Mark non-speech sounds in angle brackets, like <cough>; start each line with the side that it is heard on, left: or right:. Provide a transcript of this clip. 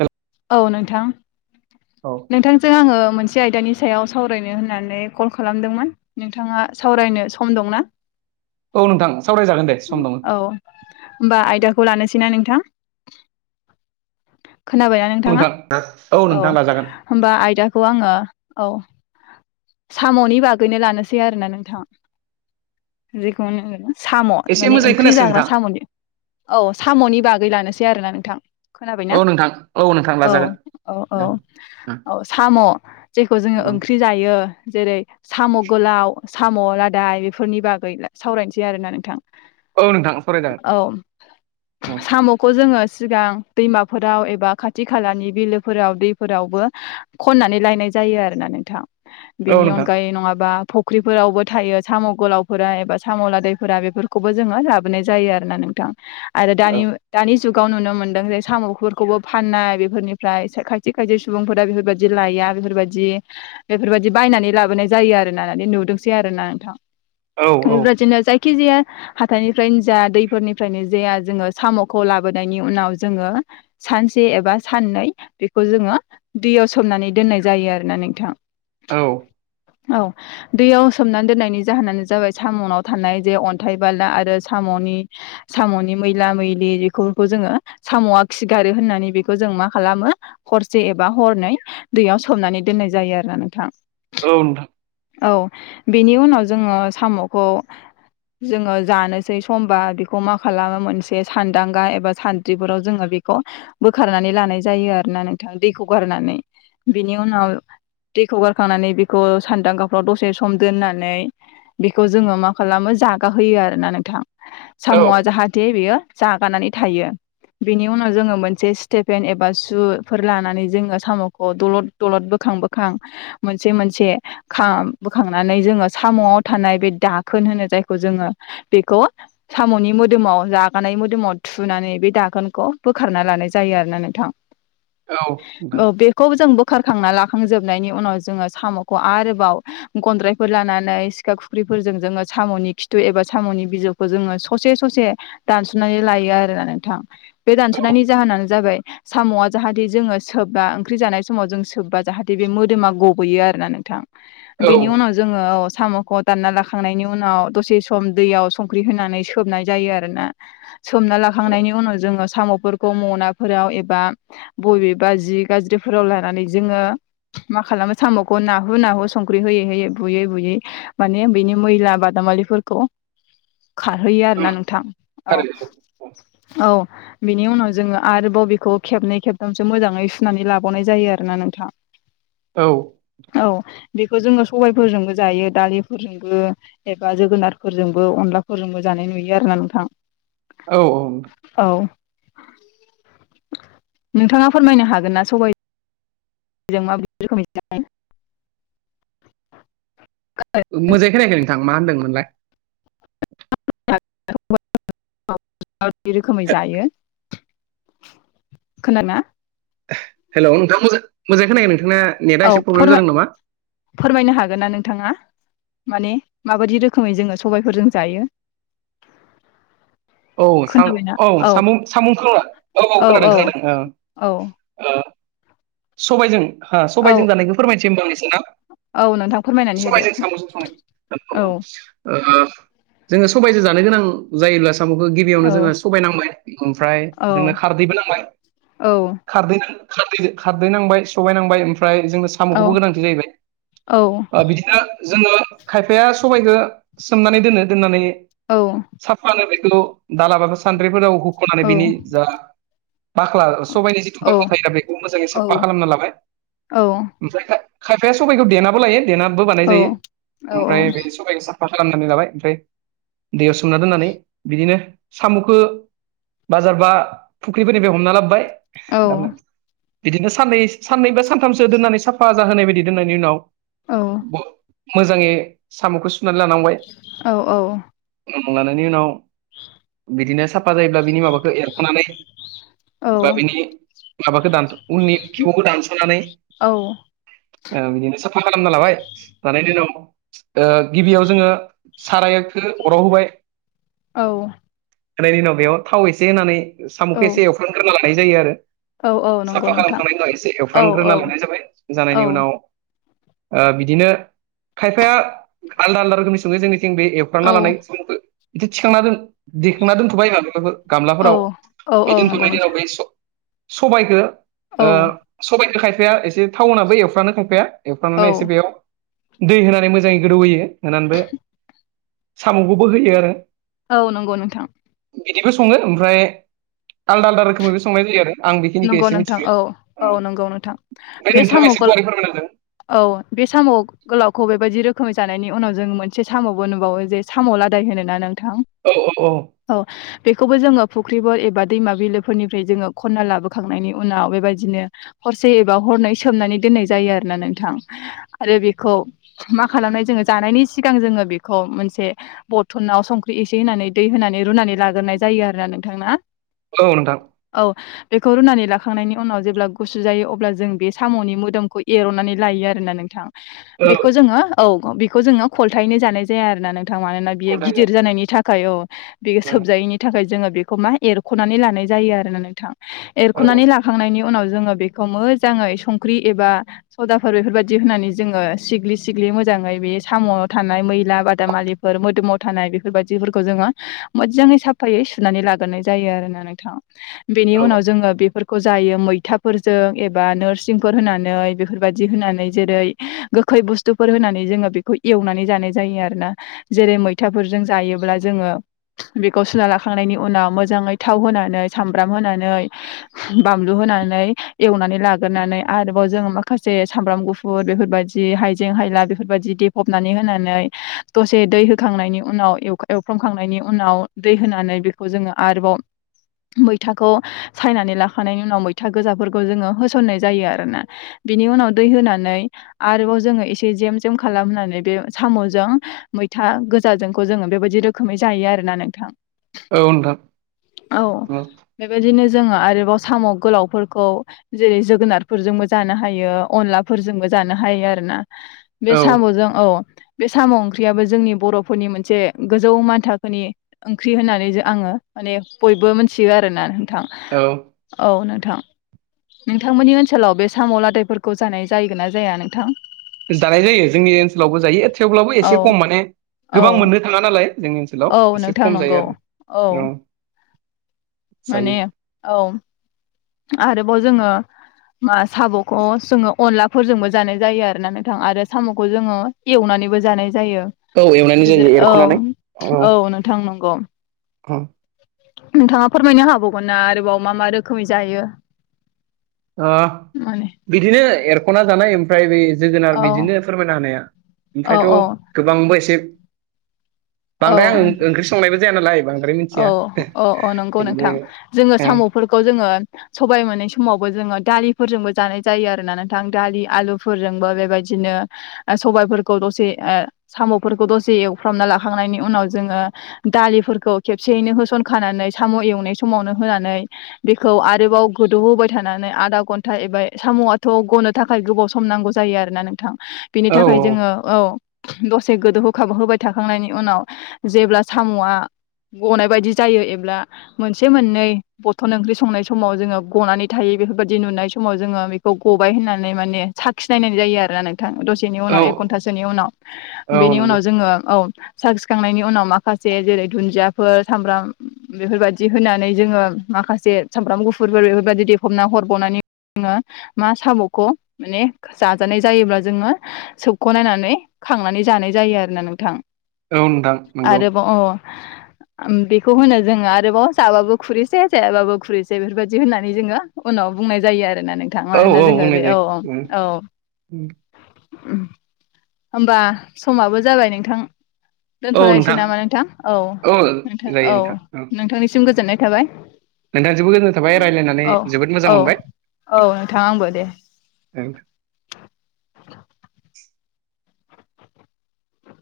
right: हेल'
left: औ नोंथां
right: औ
left: नोंथांजों आङो मोनसे आयदानि सायाव सावरायनो होननानै कल खालामदोंमोन नोंथाङा सावरायनो सम दंना?
right: औ नोंथां सावरायजागोन दे सम दङ।
left: खौ लानोसैना नोंथां खोनाबाय। नोंथाङा
right: नोंथां
left: औ
right: नोंथां लाजागोन
left: होनबा आयदाखौ आंङो औ। सामनि बागैनो लानोसै आरो ना नोंथां जेखौ जोंङो। साम
right: एसे
left: माने
right: मोजाङै
left: ओंख्रि
right: खोनायासै
left: जाग्रा
right: नोंथां
left: सामनि औ सामनि बागै लानोसै आरोना नोंथां खोनाबायना
right: औ नोंथां। नोंथां
left: औ
right: लाजागोन
left: औ औ औ साम जेखौ जोंङो ओंख्रि जायो। जेरै साम गोलाव साम लादाय बेफोरनि बागै सावरायनोसै आरोना नोंथां।
right: औ नोंथां सावरायजागोन
left: औ
right: औ
left: सामखौ जोंङो। सिगां दैमाफोराव एबा खाथि खालानि बिलोफोराव दैफोरावबो खननानै लायनाय जायो आरोना नोंथां
right: औ
left: बेनि
right: नोंथां
left: अनगायै नङाबा फुख्रिफोरावबो थायो साम गोलावफोरा एबा साम लादायफोरा बेफोरखौबो जोंङो लाबोनाय जायो आरो ना नों नोंथां आरो
right: औ
left: दानि दानि जुगाव नुनो मोन्दों जे सामफोरखौबो फाननाय बेफोरनिफ्राय खायसे खायसे सुबुंफोरा बेफोरबायदि लायो बेफोरबायदि बेफोरबायदि बिदि बायनानै लाबोनाय जायो आरोना नुदोंसै आरोना नोंथां।
right: औ औ
left: बेबादिनो जाय जाखिजाया हाथाइनिफ्रायनो जाया दैफोरनिफ्रायनो जाया जोंङो सामखौ लाबोनायनि उनाव जोंङो सानसे एबा साननै बेखौ जोंङो दैयाव सोमनानै दोननाय जायो आरोना नोंथां।
right: औ।
left: औ दैयाव सोमनानै दोननायनि जाहोनानो जाबाय सामनाव थानाय जे अन्थाइ बाला आरो साम अनि सामनि मैला मैलि बेफोरखौ जोंङो सामआ खिगारो होननानै बेखौ जों मा मा खालामो हरसे एबा हरनै दैयाव सोमनानै दोननाय जायो आरो नोंथां।
right: औ नोंथां।
left: औ बेनि उनाव जोंङो सामखौ जोंङो जानोसै समबा बेखौ मा खालामो मोनसे सानदांगा एबा सानद्रिफोराव जोंङो बेखौ बोखारनानै लानाय जायो आरोना नोंथां दैखौ गारनानै। बिनि उनाव दैखौ गारखांनानै बेखौ सान्दां गाफ्राव दसे सम दोननानै बेखौ जोंङो मा खालामो जागा होयो आरोना नोंथां
right: औ
left: सामआ जाहाथे बेयो जागानानै थायो। बेनि उनाव जोंङो मोनसे स्टेफेन एबा सुफोर लानानै जोंङो सामखौ दलद दलद बोखां खां बोखां मोनसे मोनसे बोखांनानै जोंङो सामआव थानाय बे दाखोन होनो जायखौ जोंङो बेखौ सामनि मोदोमाव जागानाय मोदोमाव थुनानै बे दागोनखौ बोखारना लानाय जायो आरोना नोंथां।
right: औ नोंथां
left: औ बेखौ जों बोखारखांना लाखांजोबनायनि उनाव जोंङो सामखौआरोबाव गनद्रायफोर लानानै सिखा खुख्रिफोरजों जोंङो सामनि खिुथु एबा सामनि बिजौखौ जोंङो ससे ससे दानसनानै लायो आरोना नोंथां। बे दानसनायनि जाहोनानो जाबाय सामआ जाहाथे जोंङो सोबबा ओंख्रि जानाय समाव जों सोबबा जाहाथे बे मोदोमा गब गयो आरोना नोंथां
right: औ
left: बेनि उनाव जोंङो। सामखौ दानना लाखांनायनि उनाव दसे सम दैयाव संख्रि होनानै सोबनाय जायो आरोना। सोमना लाखांनायनि उनाव जोंङो सामफोरखौ माफोराव एबा बबेबा जि गाज्रिफोराव लानानै जोंङो मा खालामो सामखौ नाहु नाहु संख्रि होयै होयै बुयै बुयै माने बिनि मैला बादामालिफोरखौ खारहैयो आरोना नोंथां औ
right: थारैनो
left: औ। बिनि उनाव जोंङो आरोबाव बेखौ खेबनै खेबथामसो मोजाङै सुनानै लाबावनाय जायो आरोना नोंथां।
right: औ
left: औ। बेखौ जोंङो सबायफोरजोंबो जायो दालिफोरजोंबो एबा जोगोनारफोरजोंबो अनलाफोरजोंबो जायो। जानाय नुयो आरोना नोंथां।
right: औ औ।
left: औ नोंथाङा फोरमायनो हागोन ना सबाय जों माबायदि रोखोम जायो?
right: मोजाङै खोनायखै नोंथां मा होनदोंमोनलाय
left: <unintelligible> रोखोमै जायो खोना ना
right: हेल नोंथां मोजां मोजाङै खोनायाखै नोंथाङना नेटआ
left: औ
right: एसे प्रब्लेम
left: फोरमाय
right: जादों नामा?
left: फोरमायनो हागोन ना नोंथाङा माने माबायदि रोखोमै जोङो सबायफोरजों जायो
right: औ सा औ सामुख सामुखखौहाय औ-औ
left: औ
right: खोनादों
left: औ
right: खोनादों ओ‌
left: औ
right: ओ। सबायजों हा
left: औ
right: सबायजों जानायखौ फोरमायनोसै होनबा आं एसे ना
left: औ नोंथां फोरमायनानै होदो
right: सबायजों सामुजों संनाय
left: औ
right: <unintelligible> ओ जोङो सबायजो जानो गोनां जायोब्लासो सामुखौ
left: औ
right: गिबियावनो जोङो सबाय नांबाय ओमफ्राय
left: औ
right: जोंनो खारदैबो नांबाय
left: औ
right: खारदै-खारदै-खारदै नांबाय सबाय नांबाय ओमफ्राय ओमफ्राय जोंङो
left: औ
right: सामुखौबो गोनांथि जाहैबाय
left: औ
right: ओ‌बिदिनो जोङो खायफाया सबायखो सोमनानै दोनो दोननानै साफानो बेखौ दालाबा सान्द्रिफोराव हु खनानै बिनि
left: औ
right: जा बाख्ला सबायनि जिथु बाख्ला थायो बेखौ मोजाङै साफा
left: औ
right: खालामना लाबाय
left: औ
right: ओमफ्राय खायफाया सबायखौ देेनाबो लायो देेनाबो बानाय जायो ओमफ्राय बे सबाय सा फा खालामनानै लाबाय ओमफ्राय दैयाव सोमना दोननानै बिदिनो सामुखौ बाजार बा फुख्रिफोरनि बे हमना लाबोबाय बिदिनो साननै साननै बा सानथामसो दोननानै साफा जाहोनाय बायदि दोननायनि उनाव
left: औ।
right: ब- मोजाङै सामुखौ सुनानै लानांबाय उम लानायनि उनाव बिदिनो साफा जायोब्ला बिनि माबाखौ एरखानानै बा
left: औ-औ-औ-औ-औ-औ-औ-औ-औ-औ-औ-औ
right: बिनि माबाखौ दानथ उननि खिबुखौ दानसनानै ओ‌ बिदिनो सा खालामना लाबाय लानायनि उनाव ओ गिबियाव जोङो सारायखो अराव होबाय
left: औ।
right: होनायनि उनाव बेयाव थाव एसे होनानै सामुखौ एसे एवफरग्रोना लानाय जायो आरो
left: नंगौ
right: साफा
left: नोंथां
right: खालामखांनायनि उनाव एसे एवफ्रामग्रोना लानाय जाबाय जानायनि उनाव ओ बिदिनो खायफाया आलदा आलदा रोखोमनि सङो जोंनि थिं बे एवफ्रामना लानाय
left: औ-औ-औ-औ-औ-औ
right: सामुखौ इदि थिखांना दोन दिखांना दोनथबाय माबाफोर गामलाफोराव बे
left: नंगौ
right: दोन्थनायनि दिनाव
left: नोंथां
right: बे स सबायखौ ओ सबायखौ खायफाया एसे टाउ होनाबो एवफ्रामो खायफाया एवफ्रामनानै
left: औ-औ-औ
right: एसे बेयाव दै होनानै मोजाङै गोदौ होयो होनानै बे सामुखौबो होयो आरो
left: नंगौ नोंथां
right: बिदिबो संङो ओमफ्राय आलदा आलदा रोखोमैबो संनाय जायो आरो आं बेखिनिखौ
left: नंगौ
right: एसे मिथि
left: नोंथां औ-औ नंगौ नोंथां बे
right: नोंथाङा एसे
left: सामुखौ
right: गुवारै फोरमायना होदों
left: औ बे साम गोलावखौ बे बायदि रोखोमै जानायनि उनाव जों मोनसे सामावबो नुबावो जे साम लादाय होनो ना नों थां
right: औ औ
left: औ बेखौबो जोङो फुख्रिफोर एबा दैमा बिलो फोरनिफ्राय जोङो खन्ना लाबोखांनायनि उनाव बेबायदिनो हरसे एबा हरनै सोमनानै दोननाय जायो आरो ना नोंथां आरो बेखौ मा खालामनाय जोङो जानायनि सिगां जोङो बेखौ मोनसे बरथनाव संख्रि एसे होनानै दै होनानै रुनानै लाग्रोनाय जायो आरो ना नोंथां ना
right: औ नोंथां
left: औ। बेखौ रुनानै लाखांनायनि उनाव जेब्ला गुसु जायो अब्ला जों बे सामनि मोदोमखौ एरननानै लायो आरोना नोंथां
right: औ
left: बेखौ जोङो औ बेखौ जोङो खलथायैनो जानाय जाया आरोना नों थां मानोना बियो
right: गथायनाय
left: गिदिर जानायनि थाखाय औ बे सोबजायैनि थाखाय जोङो बेखौ मा एरखनानै लानाय जायो आरोना नोंथां
right: औ
left: एरखनानै लाखांनायनि उनाव जो बेखौ मोजाङै संख्रि एबा सदाफोर बेफोरबायदि होननानै जोङो सिग्लि सिग्लि मोजां जोङो बे साम'आवथानाय मैला बादामालिफोर मोदोमाव थानाय बेफोरबायदिफोरखौ जोङो मोजां साफायै सुनानै लाग्रोनाय जायो आरोना नोंथां बेनि
right: औ
left: उनाव जोङो बेफोर खौ जायो मैथाफोरजों एबा नोरसिंफोर होनानै बेफोरबायदि होनानै जेरै गो खै बुस्थुफोर होनानै जोङो बेखौ एवनानै जानाय जायो आरो ना जेरै मैथाफोरजों जायोब्ला जोङो बेखौ सुना लाखांनायनि उनाव मोजाङै थाव होनानै सामब्राम होनानै बामलु होनानै एवनानै लागोरोनानै आरोबाव जोङो माखासे समब्राम गुुर बेफोरबायदि हायजें हायला बेफोरबायदि देफबनानै होनानै दसे दै होखांनायनि उनाव एव-एवफ्रामखांनायनि उनाव दै होनानै बेखौ जोङो आरोबाव मैथाखौ सायनानै लाखांनियनायनि उनाव मैथा गोजाफोरखौ जोङो होसननाय जायो आरोना बिनि उनाव दै होनानै आरोबाव जोङो एसे जेम जेम खालामानै बे साम'जों मैथा गोजाजोंखौ जोङो बेबायदि रोखोमै जायो आरो ना नोंथां
right: औ नोंथां औ
left: बेबायदिनो जोङो आरोबाव साम' गोलावफोरखौ जेरै जोगोनारफोरजोंबो जानो हायो अनला फोरजोंबो जानो हायो आरो ना बे
right: औ
left: साम'जों औ बे साम' ओंख्रियाबो जोंनि बर'फोरनि मोनसे गोजौ मानथोनि ओंख्रि होननानै जो आङो माने बयबो मिथियो आरोना नोंथां
right: औ
left: औ नों थां नोंथांमोननि ओनसोलाव बे साम' लादायफोरखौ जानाय जायोगोन ना जाया नोंथां
right: जानाय जायो जोंनि ओनसोलावबो जायो थेवब्लाबो
left: औ
right: एसे खम माने
left: औ
right: गोबां मोननो थाङा नालाय जोंनि ओनसोलाव
left: औ
right: एसे
left: नोंथां
right: खम जायो
left: नंगौ
right: आरो औ
left: माने
right: जायो
left: औ आरोबाव जोङो मा साम'खौ जोङो अनलाफोरजोंबो जानाय जायो आरो ना नोंथां आरो साम'खौ जोङो एवनानैबो जानाय जायो
right: औ एवनानै जायो
left: औ
right: एरख'नानै
left: औ नोंथां नंगौ
right: औ
left: नोंथाङा फोरमायनो हाबावगोनना आरोबाव मा मा रोखोमै जायो
right: ओ
left: माने
right: बिदिनो एरख'ना जानाय ओमफ्राय बे जोगोनार
left: औ
right: बिदिनो फोरमायना होनाया
left: औ
right: ओमफ्रायथ'
left: औ
right: गोबांबो एसे बांद्राय
left: औ
right: आं ओंख्रि संनायबो जाया नालाय बांद्राय
left: औ
right: मिथिया
left: अ अ नंगौ नोंथां
right: ओरैनो
left: जोङो साम'फोरखौ जोङो सबाय मोनै समाव जोङो दालि फोरजोंबो जानाय जायो आरोना नोंथां दालि आलु फोरजोंबो बेबायदिनो ओ सबाय फोरखौ दसे ओ सामफोरखौ दसे एउफ्रामना लाखांनायनि उनाव जोङो दालि फोरखौ खेबसेयैनो होसनखानानै साम' एवनाय समावनो होनानै बेखौ आरोबाव गोदौहोबाय थानानै आदा घन्टा एबा साम'आथ' गनो थाखाय गोबाव सम नांगौ जायो आरोना नोंथां बिनि
right: औ
left: थाखाय जोङो औ दसे गोदौ होखाब होबाय थाखांनायनि उनाव जेब्ला साम'आ गनाय बायदि जायो एब्ला मोनसे मोननै बथल ओंख्रि संनाय समाव जोङो गनानै थायो बेफोरबायाददि नुनाय समाव जोङो बेखौ गबाय होन्नानै माने साखिनायनाय जायो आरोना नों थां दसेनि
right: औ
left: उनाव एक घन्टासोनि उनाव
right: औ
left: बेनि
right: नंगौ
left: उनाव जोङो औ साखिखांनायनि उनाव माखासे जेरै दुन्दियाफोर सामब्राम बेफोरबायादि होनानै जोङो माखासे सामब्राम गुफुरफोर बेफोरबायदि देफबना हरबावनानै जोङो मा साम'खौ माने जाजानाय जायोब्ला जोङो सोबख'नायनानै खांनानै जानाय जायो आरोना नोंथां
right: औ नोंथां नंगौ
left: आरोबाव <inaudible> बेखौ होनो जोङो आरोबाव जाबाबो खुरैसेै जायाबाबो खुरैसेै बेफोरबायदि होननानै जोङो उनाव बुंनाय जायो आरोना नोंथां
right: औ
left: मानोना जोङो
right: बुंनाय
left: बे औ
right: जायो उम
left: औ औ होमबा समाबो जाबाय नोंथां दोनथ' लायनोसै नामा नोंथां औ नोंथां
right: जायो
left: औ नोंथांनिसिम गोजोननाय थाबाय
right: नोंथाङा जोबोद गोजोन्नाय थाबाय रायज्लायनानै
left: औ
right: जोबोद मोजां
left: औ
right: मोनबाय
left: औ नोंथां आंबो दे
right: नोंथां
left: <inaudible>